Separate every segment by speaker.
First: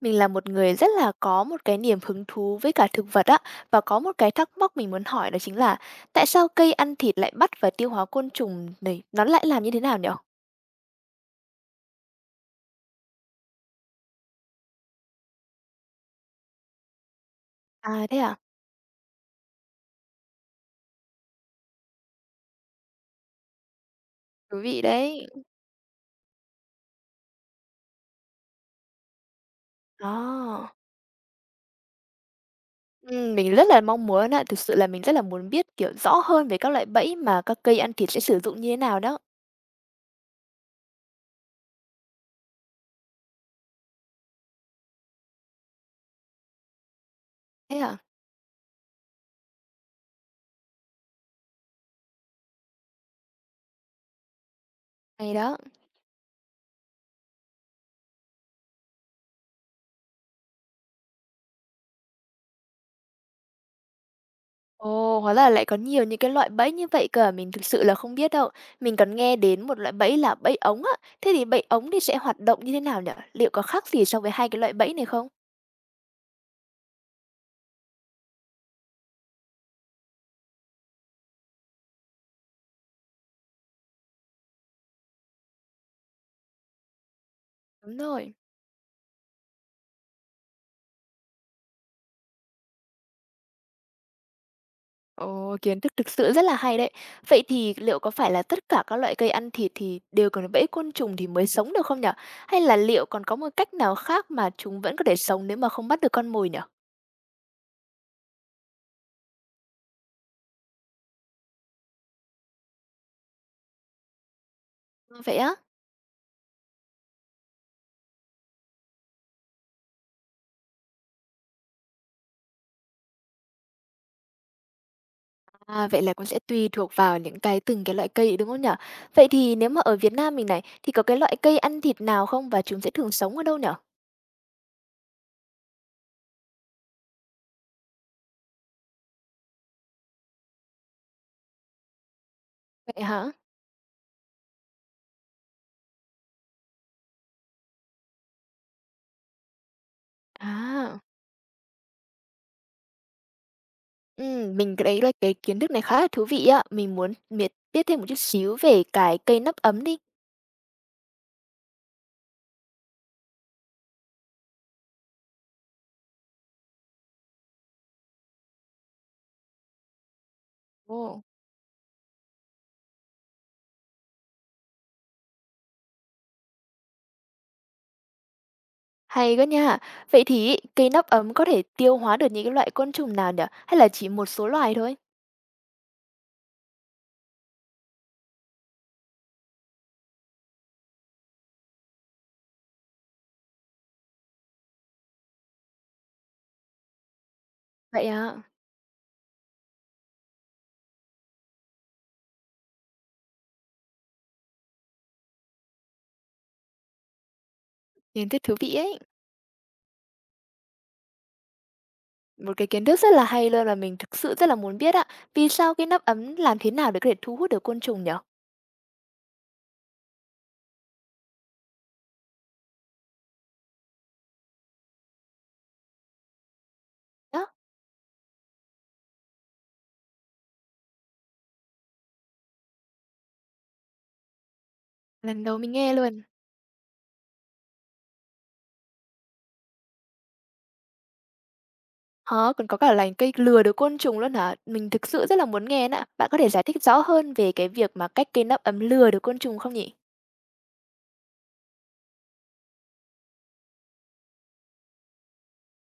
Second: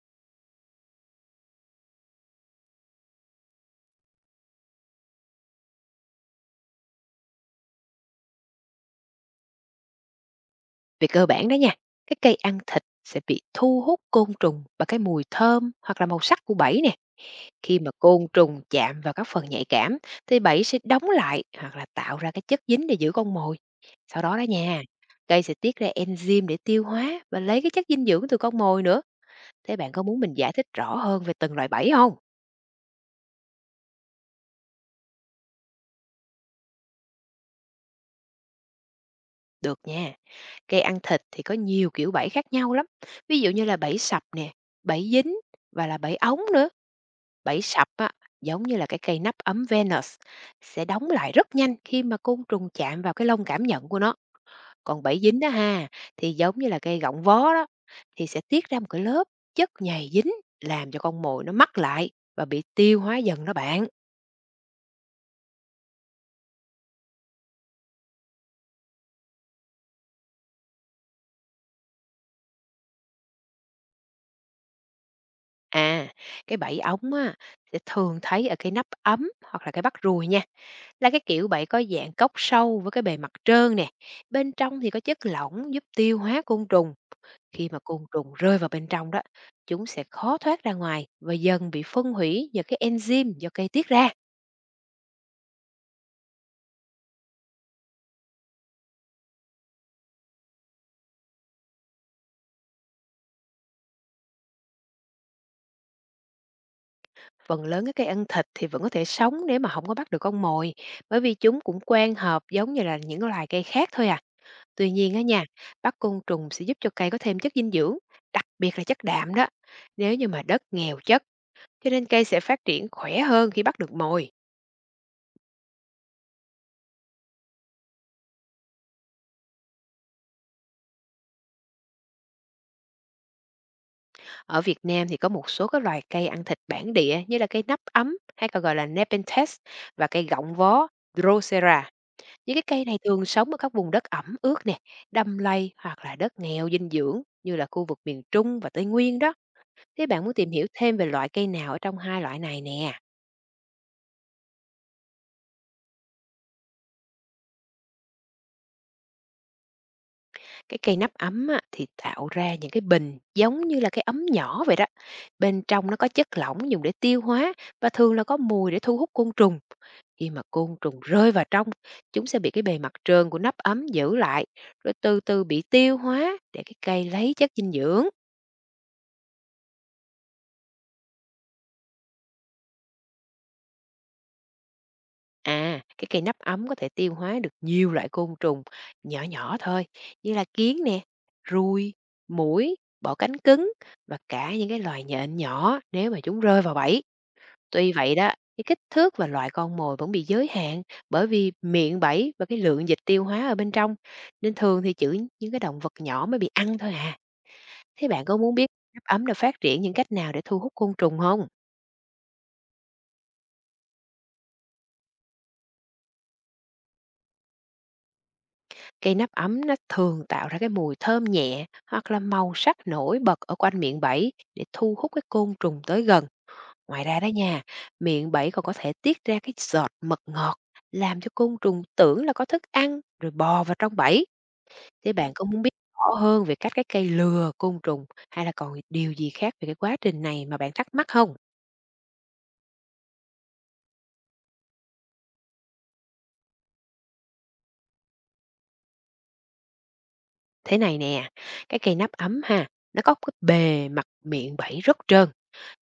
Speaker 1: Mình là một người rất là có một cái niềm hứng thú với cả thực vật á, và có một cái thắc mắc mình muốn hỏi đó chính là tại sao cây ăn thịt lại bắt và tiêu hóa côn trùng này, nó lại làm như thế nào nhỉ?
Speaker 2: Về cơ bản đó nha, cái cây ăn thịt sẽ bị thu hút côn trùng bằng cái mùi thơm hoặc là màu sắc của bẫy nè. Khi mà
Speaker 1: À thế
Speaker 2: côn
Speaker 1: à?
Speaker 2: trùng chạm vào các phần nhạy cảm thì bẫy sẽ đóng lại hoặc là tạo ra cái chất dính để giữ con mồi. Sau đó đó
Speaker 1: Thú
Speaker 2: nha,
Speaker 1: vị đấy.
Speaker 2: cây sẽ tiết ra enzyme để tiêu hóa và lấy cái chất dinh dưỡng từ con mồi nữa. Thế bạn có muốn mình giải thích
Speaker 1: Đó.
Speaker 2: rõ hơn về từng loại bẫy không?
Speaker 1: Ừ, mình rất là mong muốn ạ, thực sự là mình rất là muốn biết kiểu rõ hơn về các loại bẫy mà các cây ăn thịt sẽ sử dụng như thế nào đó.
Speaker 2: Được nha, cây ăn thịt thì có nhiều kiểu bẫy khác nhau lắm. Ví dụ như là bẫy sập nè, bẫy dính và là bẫy ống nữa. Bẫy
Speaker 1: Thế
Speaker 2: sập
Speaker 1: à?
Speaker 2: á, giống như là cái cây nắp ấm Venus, sẽ đóng lại rất nhanh khi mà côn trùng chạm vào cái lông cảm nhận của nó. Còn bẫy
Speaker 1: Hay
Speaker 2: dính đó
Speaker 1: đó.
Speaker 2: ha, thì giống như là cây gọng vó đó, thì sẽ tiết ra một cái lớp chất nhầy dính, làm cho con mồi nó mắc lại và bị tiêu hóa dần đó bạn.
Speaker 1: Ồ, hóa là lại có nhiều những cái loại bẫy như vậy cơ à, mình thực sự là không biết đâu. Mình còn nghe đến một loại bẫy là bẫy ống á. Thế thì bẫy ống thì sẽ hoạt động như thế nào nhỉ? Liệu có khác gì so với hai cái loại bẫy này không?
Speaker 2: À, cái bẫy ống á, sẽ thường thấy ở cái nắp ấm hoặc là cái bắt ruồi nha. Là cái kiểu bẫy có dạng cốc sâu với cái bề mặt trơn nè. Bên trong thì có chất lỏng giúp tiêu hóa côn trùng. Khi mà
Speaker 1: Đúng
Speaker 2: côn trùng
Speaker 1: rồi.
Speaker 2: rơi vào bên trong đó, chúng sẽ khó thoát ra ngoài và dần bị phân hủy nhờ cái enzyme do cây tiết ra.
Speaker 1: Ồ, kiến thức thực sự rất là hay đấy. Vậy thì liệu có phải là tất cả các loại cây ăn thịt thì đều cần bẫy côn trùng thì mới sống được không nhở? Hay là liệu còn có một cách nào khác mà chúng vẫn có thể sống nếu mà không bắt được con mồi nhở?
Speaker 2: Phần lớn các cây ăn thịt thì vẫn có thể sống nếu mà không có bắt được con mồi, bởi vì chúng cũng quen hợp giống như là những loài cây khác thôi à. Tuy nhiên
Speaker 1: Ừ,
Speaker 2: á
Speaker 1: vậy
Speaker 2: nha,
Speaker 1: á?
Speaker 2: bắt côn trùng sẽ giúp cho cây có thêm chất dinh dưỡng, đặc biệt là chất đạm đó. Nếu như mà đất nghèo chất, cho nên cây sẽ phát triển khỏe hơn khi bắt được mồi.
Speaker 1: À, vậy là cũng sẽ tùy thuộc vào những cái từng cái loại cây, đúng không nhở? Vậy thì nếu mà ở Việt Nam mình này, thì có cái loại cây ăn thịt nào không và chúng sẽ thường sống ở đâu nhở?
Speaker 2: Ở Việt Nam thì có một số cái loài cây ăn thịt bản địa như là cây nắp ấm hay còn gọi là Nepenthes, và cây gọng vó Drosera. Những cái cây này
Speaker 1: Vậy
Speaker 2: thường
Speaker 1: hả?
Speaker 2: sống ở các vùng đất ẩm ướt nè, đầm lầy hoặc là đất nghèo dinh dưỡng như là khu vực miền Trung và Tây Nguyên đó. Thế bạn muốn tìm hiểu thêm
Speaker 1: À,
Speaker 2: về loại cây nào ở trong hai loại này nè?
Speaker 1: mình thấy là cái kiến thức này khá là thú vị ạ. Mình muốn biết thêm một chút xíu về cái cây nắp ấm đi.
Speaker 2: Cái cây nắp ấm á, thì tạo ra những cái bình giống như là cái ấm nhỏ vậy đó. Bên trong nó có chất lỏng dùng để tiêu hóa và thường là có mùi để thu hút côn trùng. Khi mà côn trùng
Speaker 1: Ồ,
Speaker 2: rơi vào trong, chúng sẽ bị cái bề mặt trơn của nắp ấm giữ lại, rồi từ từ bị tiêu hóa để cái cây lấy chất dinh dưỡng.
Speaker 1: hay quá nha. Vậy thì ý, cây nắp ấm có thể tiêu hóa được những cái loại côn trùng nào nhở? Hay là chỉ một số loài thôi?
Speaker 2: À, cái cây nắp ấm có thể tiêu hóa được nhiều loại côn trùng nhỏ nhỏ thôi, như là kiến nè, ruồi, muỗi, bọ cánh cứng và cả những cái loài nhện nhỏ nếu mà chúng rơi vào bẫy. Tuy
Speaker 1: Vậy
Speaker 2: vậy đó,
Speaker 1: à,
Speaker 2: cái kích thước và loại con mồi vẫn bị giới hạn bởi vì miệng bẫy và cái lượng dịch tiêu hóa ở bên trong, nên thường thì chỉ những cái động vật nhỏ mới bị ăn thôi à. Thế bạn
Speaker 1: kiến
Speaker 2: có
Speaker 1: thức thú
Speaker 2: muốn biết
Speaker 1: vị ấy.
Speaker 2: nắp ấm đã phát triển những cách nào để thu hút côn trùng không?
Speaker 1: Một cái kiến thức rất là hay luôn và mình thực sự rất là muốn biết ạ. Vì sao cái nắp ấm làm thế nào để có thể thu hút được côn trùng nhở?
Speaker 2: Cây nắp ấm nó thường tạo ra cái mùi thơm nhẹ hoặc là màu sắc nổi bật ở quanh miệng bẫy để thu hút cái côn trùng tới gần. Ngoài ra đó
Speaker 1: Đó,
Speaker 2: nha, miệng bẫy còn có thể tiết ra cái giọt mật ngọt, làm cho côn trùng tưởng là có thức ăn rồi bò vào trong bẫy. Thế bạn
Speaker 1: lần
Speaker 2: có
Speaker 1: đầu
Speaker 2: muốn biết
Speaker 1: mình nghe
Speaker 2: rõ
Speaker 1: luôn.
Speaker 2: hơn về cách cái cây lừa côn trùng, hay là còn điều gì khác về cái quá trình này mà bạn thắc mắc không?
Speaker 1: Hả? Còn có cả lành cây lừa được côn trùng luôn hả? Mình thực sự rất là muốn nghe nè. Bạn có thể giải thích rõ hơn về cái việc mà cách cây nắp ấm lừa được côn trùng không nhỉ?
Speaker 2: Thế này nè, cái cây nắp ấm ha, nó có cái bề mặt miệng bẫy rất trơn,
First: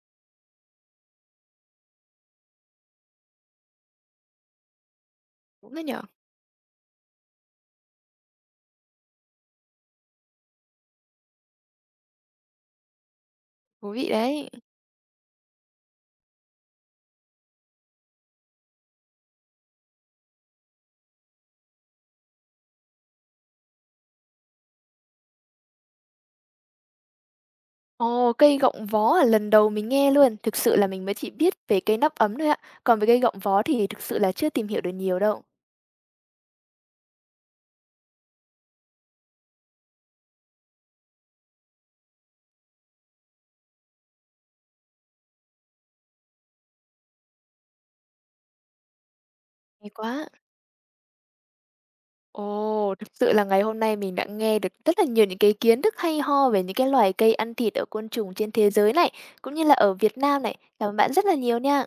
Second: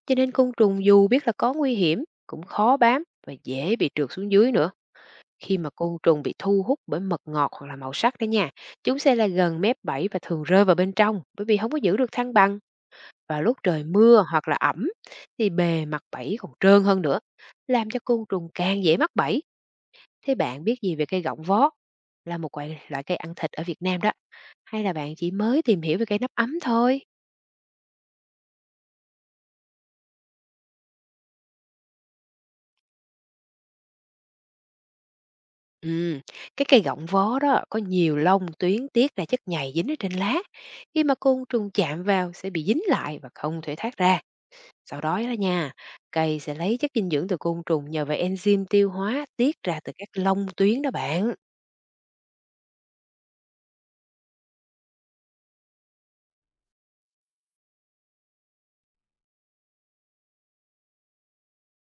Speaker 2: cho nên côn trùng dù biết là có nguy hiểm cũng khó bám và dễ bị trượt xuống dưới nữa. Khi mà
Speaker 1: Đúng đó
Speaker 2: côn
Speaker 1: nhở,
Speaker 2: trùng bị thu hút bởi mật ngọt hoặc là màu sắc đó nha, chúng sẽ là gần mép bẫy và thường rơi vào bên trong bởi vì không có giữ được thăng bằng. Và lúc trời
Speaker 1: thú vị
Speaker 2: mưa
Speaker 1: đấy.
Speaker 2: hoặc là ẩm thì bề mặt bẫy còn trơn hơn nữa, làm cho côn trùng càng dễ mắc bẫy. Thế bạn biết gì về cây gọng vó? Là một loại cây ăn thịt ở Việt Nam đó, hay là bạn chỉ mới tìm hiểu về cây nắp ấm thôi?
Speaker 1: Ồ, cây gọng vó là lần đầu mình nghe luôn. Thực sự là mình mới chỉ biết về cây nắp ấm thôi ạ. Còn về cây gọng vó thì thực sự là chưa tìm hiểu được nhiều đâu.
Speaker 2: Ừ, cái cây gọng vó đó có nhiều lông tuyến tiết ra chất nhầy dính ở trên lá. Khi mà côn trùng chạm vào sẽ bị dính lại và không thể thoát ra. Sau đó đó nha, cây sẽ lấy chất dinh dưỡng từ côn trùng nhờ vào enzyme tiêu hóa tiết ra
Speaker 1: Hay
Speaker 2: từ các
Speaker 1: quá.
Speaker 2: lông tuyến đó bạn.
Speaker 1: Ồ, thực sự là ngày hôm nay mình đã nghe được rất là nhiều những cái kiến thức hay ho về những cái loài cây ăn thịt ở côn trùng trên thế giới này, cũng như là ở Việt Nam này. Cảm ơn bạn rất là nhiều nha.